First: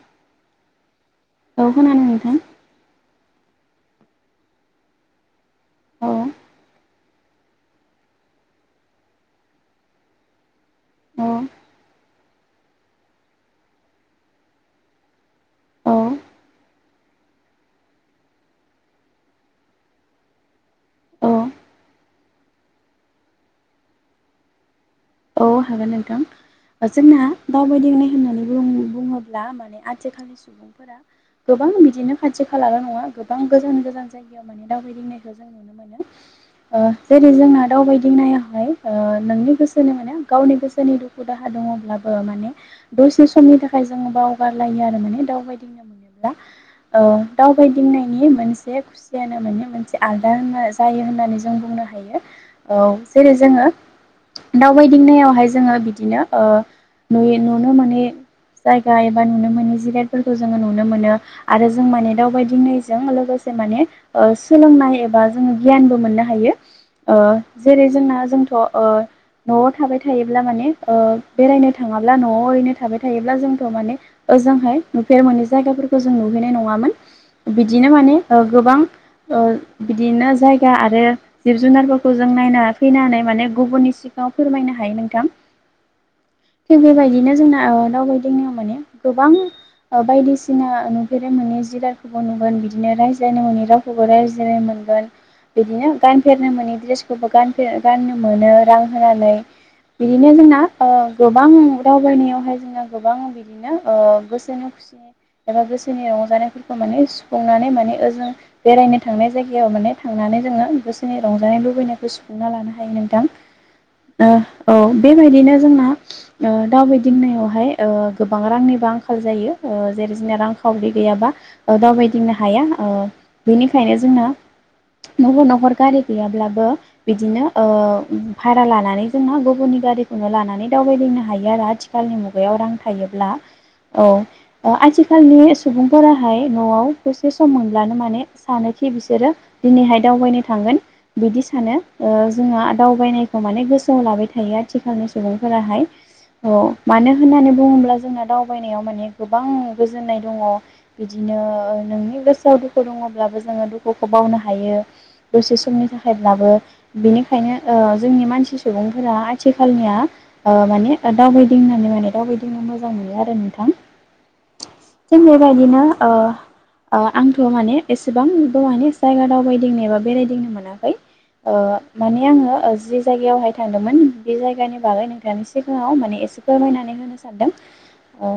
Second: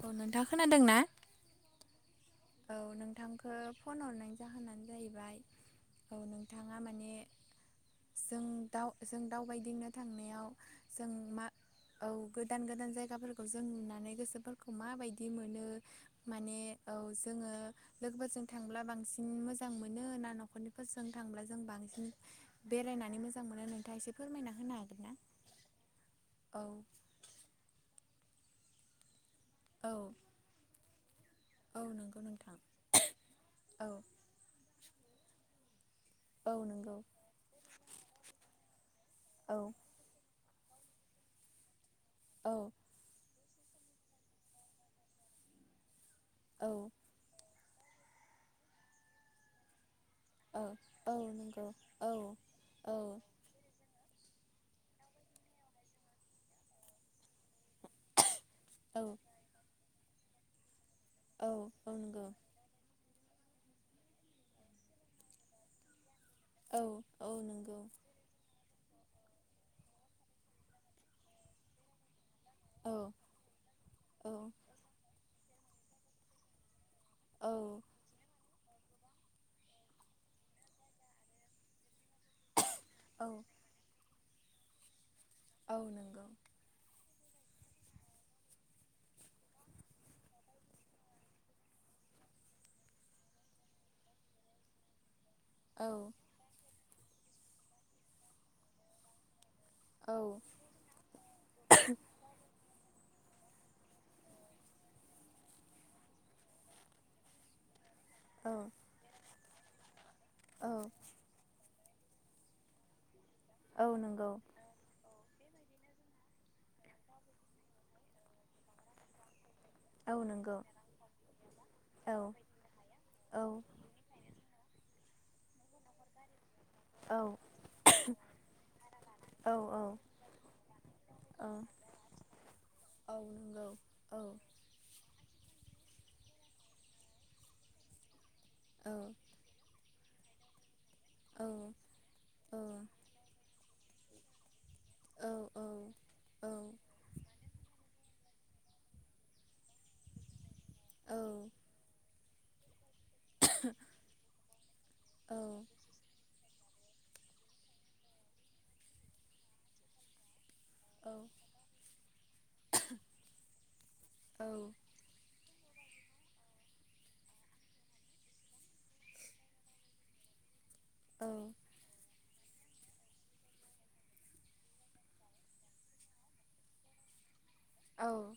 औ, नोंथाङा खोनादों ना? औ खोनादों नोंथां। औ, नोंथांखौ फन हरनायनि जाहोनानो जाहैबाय। औ, नोंथाङा माने। जों दाउ जों दाउबायदिंनो थांनायाव जों औ मा। औ, गोदान गोदान जायगाफोरखौ जों नुनानै गोसोफोरखौ माबाय दि, मोनो औ माने औ जोङो। लोगोफोरजों थांब्ला बांसिन मोजां मोनो ना? न'खरनिफोरजों औ थांब्ला जों बांसिन। बेरायनानै मोजां मोनो, नोंथाङा एसे फोरमायना होनो हागोन ना? औ, हागोन नोंथां औ जोंना दावबायदिंनाय होननानै बुङो। ला माने औ आथिखालनि सुबुं। गोबां औ बिदिनो नंगौ खाथि नोंथां खालाल' नङा, गोबां गोजान औ गोजान जायगा। माने दावबायदिंनायखौ जों नुनो मोनो। औ ओ, नंगौ जेरै जोंना दावबायदिंनायावहाय, ओ नोंनि औ गोसो। खुसि मोनो, गावनि गोसोनि दुखु दाहा दङब्लाबो माने। औ दसे समनि थाखाय, जोंङो बावगारलायो आरो माने दावबायदिंनो मोनोब्ला। औ। ओ, दावबायदिंनायनि मोनसे खुसियानो मोने मोनसे। आलदा औ होनना जायो औ होननानै जों नंगौ बुंनो औ हायो। औ जेरै जोङो। दावबायदिंनायावहाय जोङो बिदिनो ओ नुयो नुनो मोनो। जायगा औ एबा नुनो मोनि जिरातफोरखौ जोङो नुनो मोनो औ आरो जों औ माने नंगौ दावबायदिंनाय। जों लोगोसे माने सोलोंनाय एबा जोङो गियानबो मोननो हायो। औ ओ औ नंगौ जेरै जोंना जोंथ' ओ न'आव थाबाय थायोब्ला माने ओ बेरायनो थाङाब्ला न'आव ओरैनो औ थाबाय थायोब्ला जोंथ' माने। औ ओजोंहाय, नुफेर मोनै जायगाफोरखौ जों नुहैनाय नङामोन औ बिदिनो माने। ओ गोबां ओ बिदिनो जायगा आरो जिब जुनारफोरखौ जों नायना। फैनानै औ माने गुबुननि सिगांडांव फोरमायनो हायो नोंथां। औ नंगौ। थिग बेबायदिनो जोंना दावबायदिंनायाव माने गोबां ओ बायदिसि ना नुफेरनाय मोनै जिरारखौबो नुगोन बिदिनो, रायज्लायनो मोनै रावखौबो रायज्लायनो मोनगोन। औ बिदिनो, गानफेरनो मोननि दड्रेसखौबो गान गाननो मोनो रां होनानै। औ बिदिनो जोंना। ओ, गोबां दावबायनायावहाय जोंना गोबां बिदिनो ओ गोसोनि खुसि एबा गोसोनि रंजानायफोरखौ माने सुफुंनानै माने। औ बेरायनो थांनाय जायगायाव माने, थांनानै जोङो गोसो। दि, रंजानाय लुबैनायखौ सुफुंना लानो हायो नोंथां औ ओ। नंगौ औ, बेबायदिनो जोंना ओ दावबायदिंनायावहाय' ओ गोबां रांनिबो आंखाल जायो। ओ जेरै औ जोंना नंगौ रांखावरि गैयाबा औ दावबायदिंनो हाया ओ औ बेनिखायनो। जोंना न'खर न'खर गारि गैयाब्लाबो औ बिदिनो ओ उम भारा लानानै जोंना औ गुबुननि गारिखौनो लानानै दावबायदिंनो औ हायो आरो आथिखालनि मुगायाव रां औ थायोब्ला। नंगौ औ औ। अ आथिखालनि सुबुंफोराहाय न'आव दसे सम मोनब्लानो माने सानोखि बिसोरो दिनैहाय दावबायनो थांगोन बिदि सानो ओ जोंहा दावबायनाय खौ माने गोसोआव लाबाय थायो आरो। आथिखालनि औ सुबुंफोराहाय अ औ मानो होननानै बुंङोब्ला जोंना दाव। मोनायाव माने गोबां गोजोननाय दंङ बिदिनो नोंनि गोसोआव दुखु दंङब्लाबो। जोंङो दुखुखौ बावनो हायो औ दसे समनि थाखायब्लाबो बेनिखायनो ओ जोंनि मानसि सुबुंफोरा आथिखालनिया ओ माने ओ दावबायदिंनानै माने दावबायदिंनो मोजां मोनो आरो नोंथां। जों बेबायदिनो ओ ओ आंथ' माने एसेबांबो माने जायगा दावबायदिंनो एबा बेरायदिंनो मोनाखै। ओ औ माने आंङो ओ जे जायगायावहाय थांदोंमोन बे जायगानि बागै नोंथांनि सिगांङाव माने एसे फोरमायनानै होनो सानदों। ओ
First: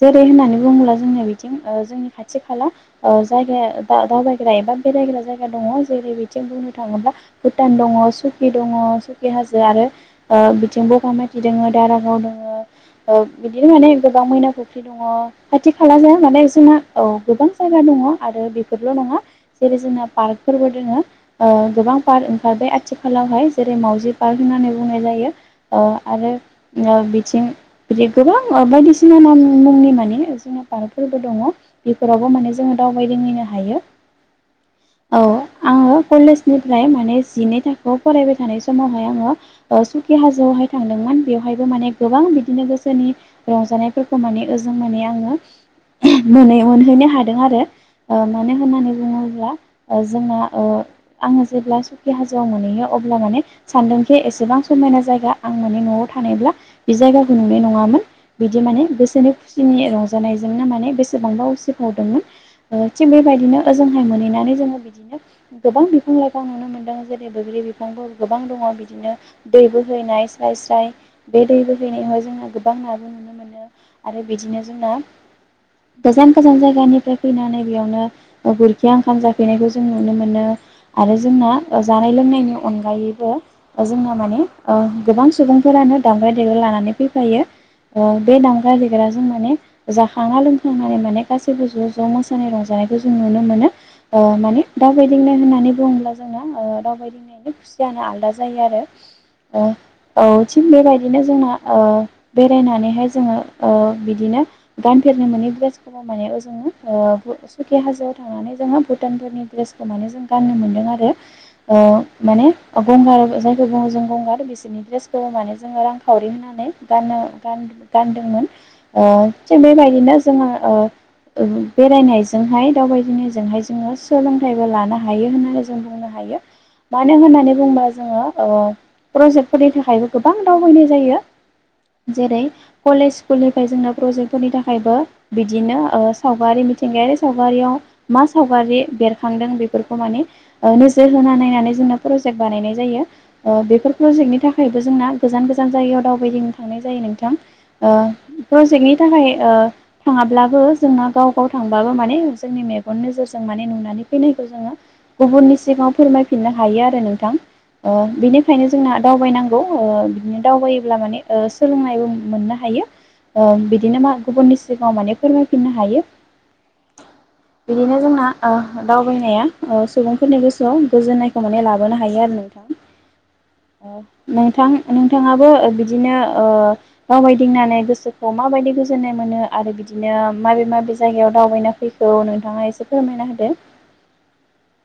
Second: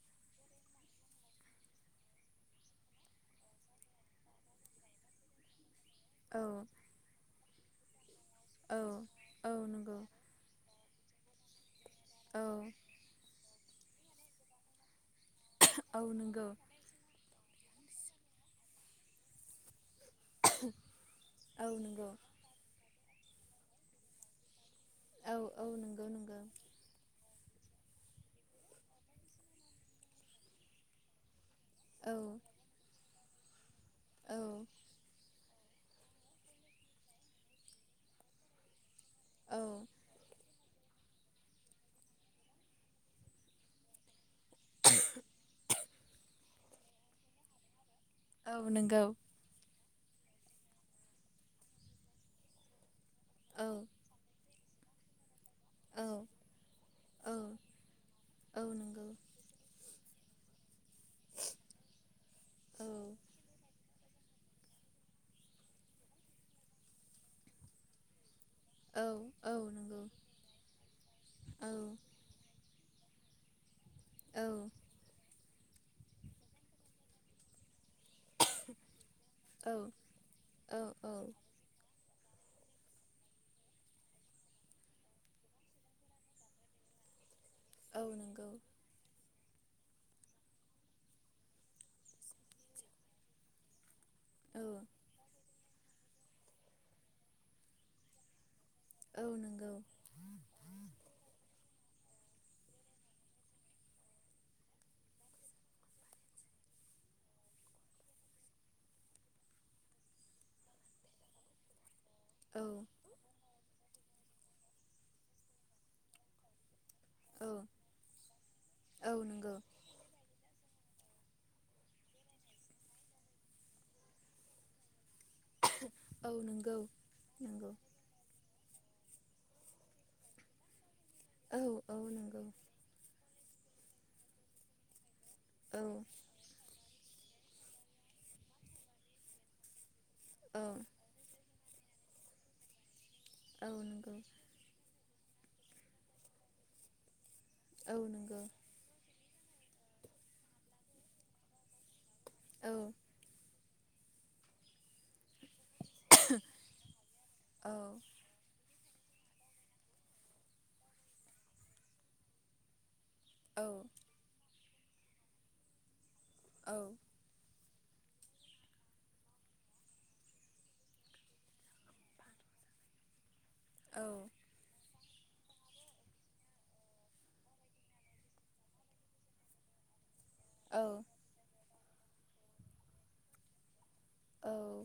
जेरै होननानै बुंङोब्ला जोंनिया बिथिं ओ जोंनि खाथि खाला ओ जायगा दा-दावबायग्रा एबा बेरायग्रा जायगा दंङ। जेरै बिथिं बुंनो थांङोब्ला भुटान दंङ सुकि दंङ औ सुकि हाजो आरो नंगौ ओ बिथिंबो बगामाथि दोंङो दारागाव औ दोंङो ओ बिदिनो माने गोबां मैना फुख्रि दंङ। खाथि खाला औ जा माने नंगौ जोंना औ गोबांजायगा दंङ आरो बेफोरल' नंङा। जेरै जोंना पार्कफोरबो दोंङो ओ औ गोबां नंगौ पार्क ओ ओ बे आथिखालावहाय जेरै मावजि पार्क होननानै बुंनाय जायो औ औ ओ नंगौ आरो नंगौ नो बिथिं बि गोबां बायदिसिना नाम मुंनि माने जोंहा पार्कफोरबो दंङ। औ बेफोरावबो माने जोंङो दावबायदिंहैनो हायो। औ। औ आंङो कलेजनिफ्राय माने जिनै थाखोआव फरायबाय थानाय समावहाय आंङो। औ [unintelligible] बे हाजोआवहाय थांदोंमोन बेवहायबो माने गोबां बिदिनो गोसोनि रंजानायफोरखौ माने ओ जों माने आंङो उमह मोनायाव मोनहैनो हादों आरो। ओ मानो औ होननानै नंगौ बुंङोब्ला ओ जोंना ओ आंङो जेब्ला सुखि हाजोआव मोनहैयो। अब्ला माने औ सानदों जे एसेबां समायना जायगा। आं माने औ न'आव थानायब्ला बे औ जायगाखौ नुनाय नंङामोन बिदि औ माने नंगौ गोसोनि खुसिनि रंजानायजोंनो माने बेसेबांबा उसिफावदोंमोन। ओ औ थिग बेबायदिनो ओजोंहाय मोनहैनानै जोंङो बिदिनो गोबां बिफां लाइफां नुनो मोनदों जे बेे बैग्रि बिफांफोर गोबां दंङ। औ बिदिनो औ दै नंगौ बोहैनाय स्राय स्राय बे दै औ बोहैनायावहाय जोंङो गोबां नाबो नुनो मोनो। आरो औ बिदिनो जोंना गोजान गोजान जायगानिफ्राय फैनानै बेयावनो गुरखिया ओंखाम जाफैनायखौ औ जों नुनो मोनो औ आरो जोंना। जानाय लोंनायनि अनगायैबो। ओ जोंना माने ओ गोबां सुबुंफोरानो दामग्रा देग्रा लानानै फैफायो। औ ओ बे नंगौ दामग्रा देग्रा जों माने जाखांना लोंखांनानै माने गासैबो ज' ज' मोसानाय रंजानायखौ जों नुनो मोनो ओ माने औ दावबायदिंनाय होननानै बुंङोब्ला। जोंना ओ दावबायदिंनायनि खुसिआनो आलदा जायो आरो। औ ओ नंगौ औ थिग बेबायदिनो जोंहा ओ बेरायनानैहाय जोङो ओ बिदिनो गानफेरनो मोनै द्रेसखौबो माने ओजों ओ सुकि हाजोआव थांनानै जोङो भुटानफोरनि ड्रेसखौ माने जों गाननो मोनदों आरो। ओ माने औ अह गंगार रा [unintelligible] जों गंगार बिसोरनि ड्रेसखौ माने जोङो रांखावरि होनानै गाननो औ गान-गानदोंमोन ओ औ नंगौ थिग बेबायदिनो जोङो ओ ओ बेरायनायजोंहाय दावबायदिंनायजोंहाय जोङो सोलोंथाइबो लानो हायो होननानै जों बुंनो औ हायो नंगौ। मानो होननानै नंगौ बुङोबा जोङो ओ प्रजेक्टफोरनि थाखायबो गोबां दावबायनाय जायो। औ औ जेरै नंगौ कलेज, स्कुलनिफ्राय जोंहा प्रजेक्टफोरनि थाखायबो बिदिनो औ ओ सावगारि मिथिंगायारि सावगारियाव मा सावगारि बेरखांदों बेफोरखौ माने औ ओ नो जोर होना नायनानै जोंना प्रजेक्ट बानायनाय जायो ओ औ बेफोर नंगौ प्रजेक्टनि थाखा खायबो जोंना गोजान गोजान जायगायाव दावबायदिंनो थांनाय जायो नोंथां। ओ औ नंगौ प्रजेक्टनि थाखाय ओ थाङाब्लाबो जोंना गाव गाव थांबाबो माने जोंनि औ मेगन नोजोरजों माने नुनानै फैनायखौ जोङो गुबुननि सिगाङाव फोर मायफिननो हायो आरो नोंथां। औ ओ बेनि खायनो जोंना दावबायनांगौ ओ बिदिनो दावबायोब्ला माने ओ सोलोंनायबो मोननो हायो। ओ बिदिनो मा गुबुननि सिगाङाव माने फोरमायफिननो हायो। औ बिदिनो जोंना ओ दावबायनाया ओ सुबुंफोरनि गोसोआव गोजोननायखौ माने लाबोनो हायो आरो नोंथां। ओ नों थां नोंथाङाबो ओ बिदिनो ओ दावबायदिंनानै गोसोखौ माबायदि गोजोन्नाय मोनो आरो बि दिनो माबे औ औ माबे जायगायाव दावबायना फैखो नोंथाङा एसे फोरमायना होदो। औ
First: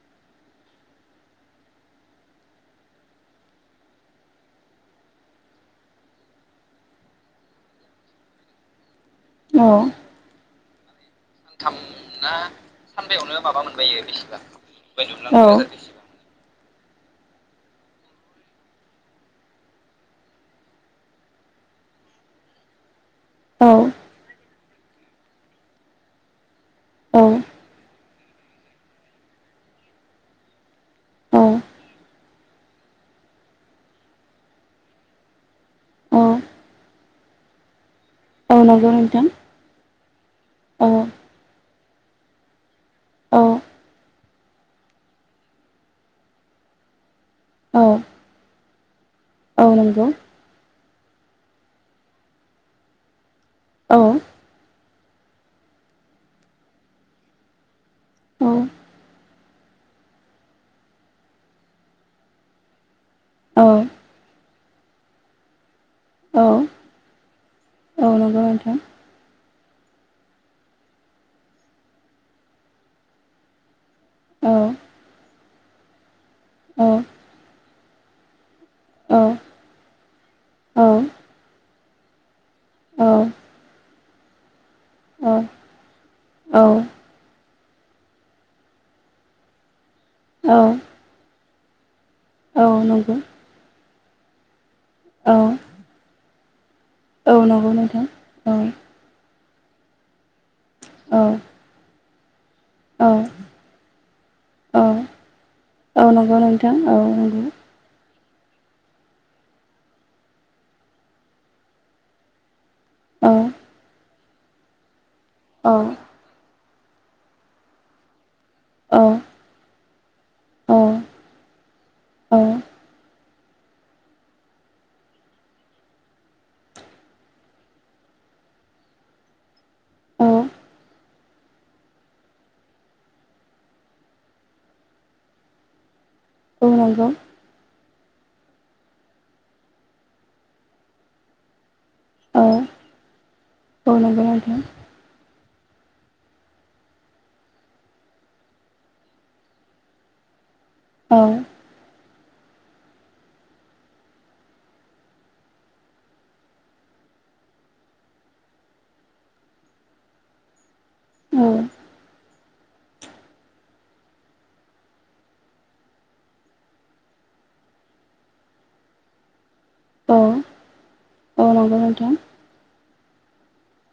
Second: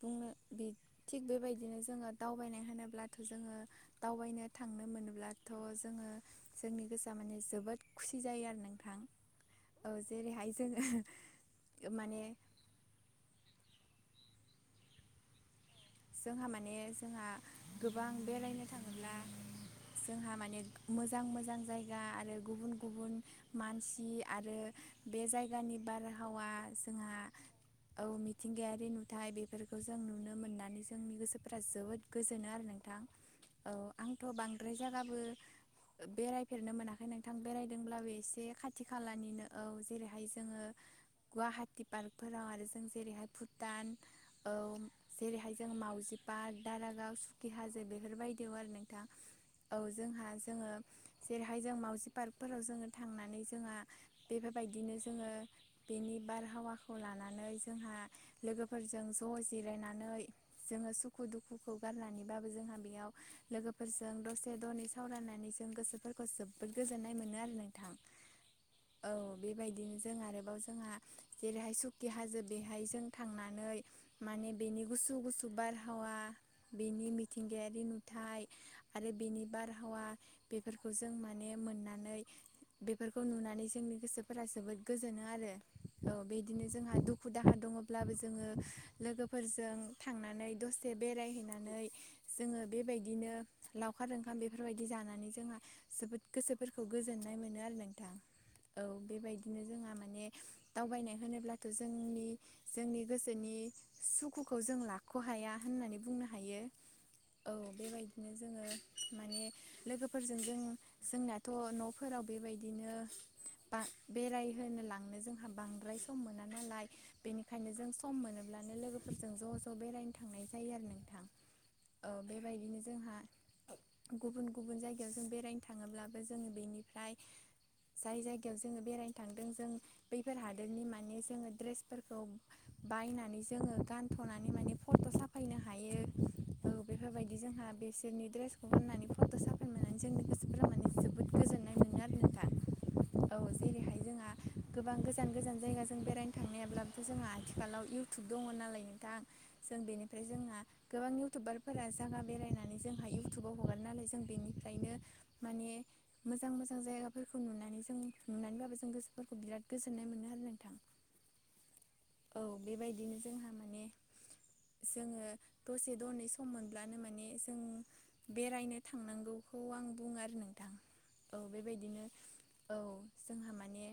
बुंनो बि थिग बेबायदिनो जोङो दावबायनाय होनोब्लाथ' जोङो दावबायनो थांनो मोनोब्लाथ' जोङो जोंनि गोसोआ माने जोबोद खुसि जायो आरो नोंथां। औ जेरैहाय जोङो माने थामना सानबायावनो माबा मोनजायो बेसेबा [unintelligible] जोंहा माने जोंहा गोबां बेरायनो थाङोब्ला जोंहा माने मोजां मोजां जायगा आरो गुबुन गुबुन औ मानसि आरो बे जायगानि बारहावा जोंहा औ औ मिथिंगायारि नुथाय बेफोरखौ जों नुनो मोननानै जोंनि गोसोफोरा औ जोबोद गोजोनो आरो नोंथां। औ आंथ' बांद्राय जायगाबो औ बेरायफेरनो मोनाखै नोंथां बेरायदोंब्लाबो एसे औ बे खाथि नंगौ नोंथां खालानिनो औ जेरैहाय जोङो औ गुवाहाटि पार्कफोराव आरो जों जेरैहाय औ भुटान औ जेरैहाय जों मावजि पार्क, दारागाव सुखि औ हाजो बेफोरबायदियाव आरो नोंथां। औ जोंहा जोङो जेरैहाय जों माउजि पार्कफोराव जोङो थांनानै जोंहा औ बेफोर बायदिनो जोङो बेनि बारहावाखौ लानानै जोंहा औ लोगोफोरजों ज' जिरायनानै जोङो सुखु दुखुखौ गारनानैबाबो जोंहा बेयाव औ लोगोफोरजो जों दसे दनै सावरायनानै जों गोसोफोरखौ औ जोबोद गोजोन्नाय मोनोआरो नोंथां। औ नंगौ नोंथां औ बेबायदिनो जों आरोबाव जोंहा जेरैहाय सुखि हाजो बेहाय जों थांनानै मान औ बेनि गुसु गुसु बारहावा औ बेनि मिथिंगायारि नुथाय आरो औ बेनि बारहावा औ बेफोरखौ जों माने मोननानै औ बेफोरखौ नुनानै जोंनि गोसोफोरा जोबोद गोजोनो औ आरो औ बेदिनो जोंहा दुख खु दाहा दङब्लाबो जोङो लोगोफोरजों थांनानै दसे बेरायहैनानै जोङो औ नंगौ बेबायदिनो लावखार ओंखाम बेफोरबायदि जाना नै औ जोंहा जोबोद गोसोफोरखौ गोजोननाय मोनो आरो नोंथां। औ बेबायदि नो जोंहा माने दावबायनाय औ होनोब्लाथ' जोंनि जोंनि औ गोसोनि सुखुखौ जों औ लाख' हाया होननानै औ बुंनो नंगौ हायो नोंथां औ नंगौ औ बेबायदिनो जोङो माने लोगोफोरजों जों-जोंनाथ' न'फोराव बेबायदिनो बां बेरायहोनो लांनो जों हा औ बांद्राय सम मोना नालाय बेनिखायनो जों सम मोनोब्लानो लोगोफोरजों ज' ज' बेरायनो थांनाय जायो औ आरो नोंथां औ बेबायदिनो जोंहा गुबुन गुबुन जायगायाव जों बेरायनो थाङोब्लाबो जों बेनिफ्राय जाय जायगायाव जोङो बेरायनो थांदों जों बैफोर हादोरनि माने जोङो द्रेसफोरखौ बायनानै जोङो गानथ'नानै माने फट' साफायनो हायो औ औ बेफोरबायद दि जोंहा बिसोरनि द्रेसखौ गाननानै फट' साफायनो मोननानै जोंनि गोसोफोरा माने जोबोद गोजोन नाय मोनोआरो नंगौ औ नोंथा औ औ जेरैहाय नंगौ जोंहा नोंथां गोबां गोस गोजान गोजान जायगाजों बेरायनो थांनायाब्लाबो जोंहा आथिखालाव इउ टुब दङ नालाय नोंथां जों बेनिफ्राय जोंहा गोबां इउटुबार फोरा जायगा बेरायनानै जोंहा इउटुबाव हगारो नालाय जों बेनिफ्रायनो माने मोजां मोजां जायगाफोरखौ नुनानै जों नुनानैब्लाबो जों गोसोफोरखौ बिराद गोजोननाय मोनो आरो नोंथां। औ औ औ बेबायदिनो जोंहा माने जोङो दसे दनै सम मोनब्लानो माने जों बेरायनो थांनांगौखौ आं बुङोआरो नोंथां औ बेबायदिनो औ जोंहा माने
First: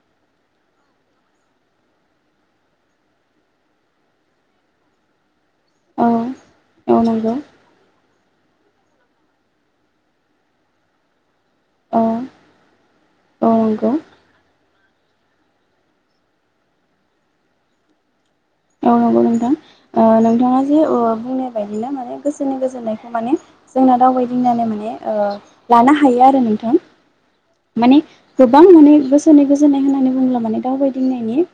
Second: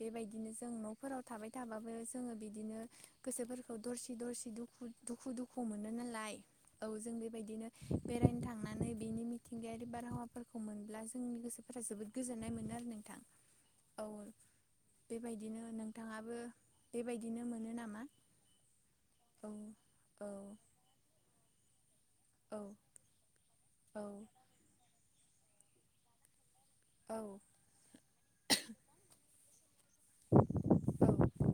बेबायदिनो जों न'फोराव थाबाय थाबाबो जोङो बिदिनो गोसोफोरखौ दरसि दरसि दुखु दुखु दुखु मोनो औ नालाय औ औ जों नंगौ बेबायदिनो बेरायनो थांनानै बिनि मिथिंगायारि बारहावाफोरखौ मोनब्ला जोंनि गोसो फोरा औ जोबोद गोजोन्नाय मोनोआरो नोंथां औ नंगौ औ बेबायदिनो नोंथाङाबो बेबायदिनो मोनो नामा? औ नंगौ नोंथां औ ओ औ नोंथाङा जे ओ बुंनाय बायदिनो माने गोसोनि गोजोननायखौ माने औ जोंना दावबायदिंनानै माने ओ लानो हायो आरो नोंथां औ माने गोबां माने गोसोनि गोजोननाय होननानै बुङोब्ला माने दावबायदिंनायनि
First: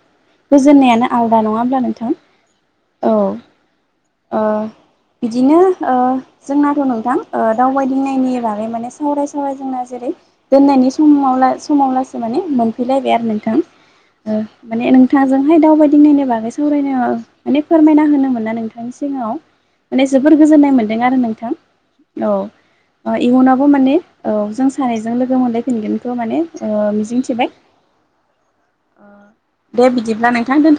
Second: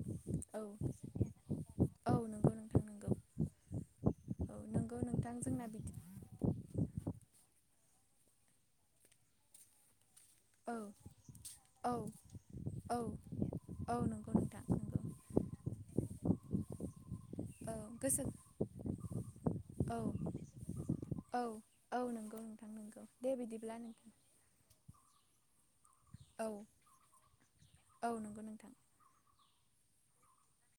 औ गोजोननायानो आलादा नङा होनबा नों हो औ नंगौ नोंथां नंगौ औ ओ औ नंगौ नोंथां बिदिनो जोंना बिदि ओ जोंनाथ' नोंथां ओ दावबायदिंनायनि बागै माने सावराय सावराय जोंना जेरै औ दोननायनि समावला औ समावलासे माने औ मोनफैलायबाय आरो नोंथां औ नंगौ ओ नोंथां माने नंगौ नोंथांजोंहाय दावबायदिंनायनि बागै सा सावरायनो माने औ फोरमायना गोसो होनो मोनना नोंथांनि सिगाङाव औ माने जोबोर गोजोननाय मोनदों आरो औ नोंथां औ नंगौ नोंथां नंगौ औ दे इयुनावबो बिदिब्ला माने नोंथां औ जों सानैजों लोगो मोनलायफिनगोनखौ माने औ ओ मिजिं थिबाय औ नंगौ नोंथां दे बिदिब्ला नोंथां दोनथ लाय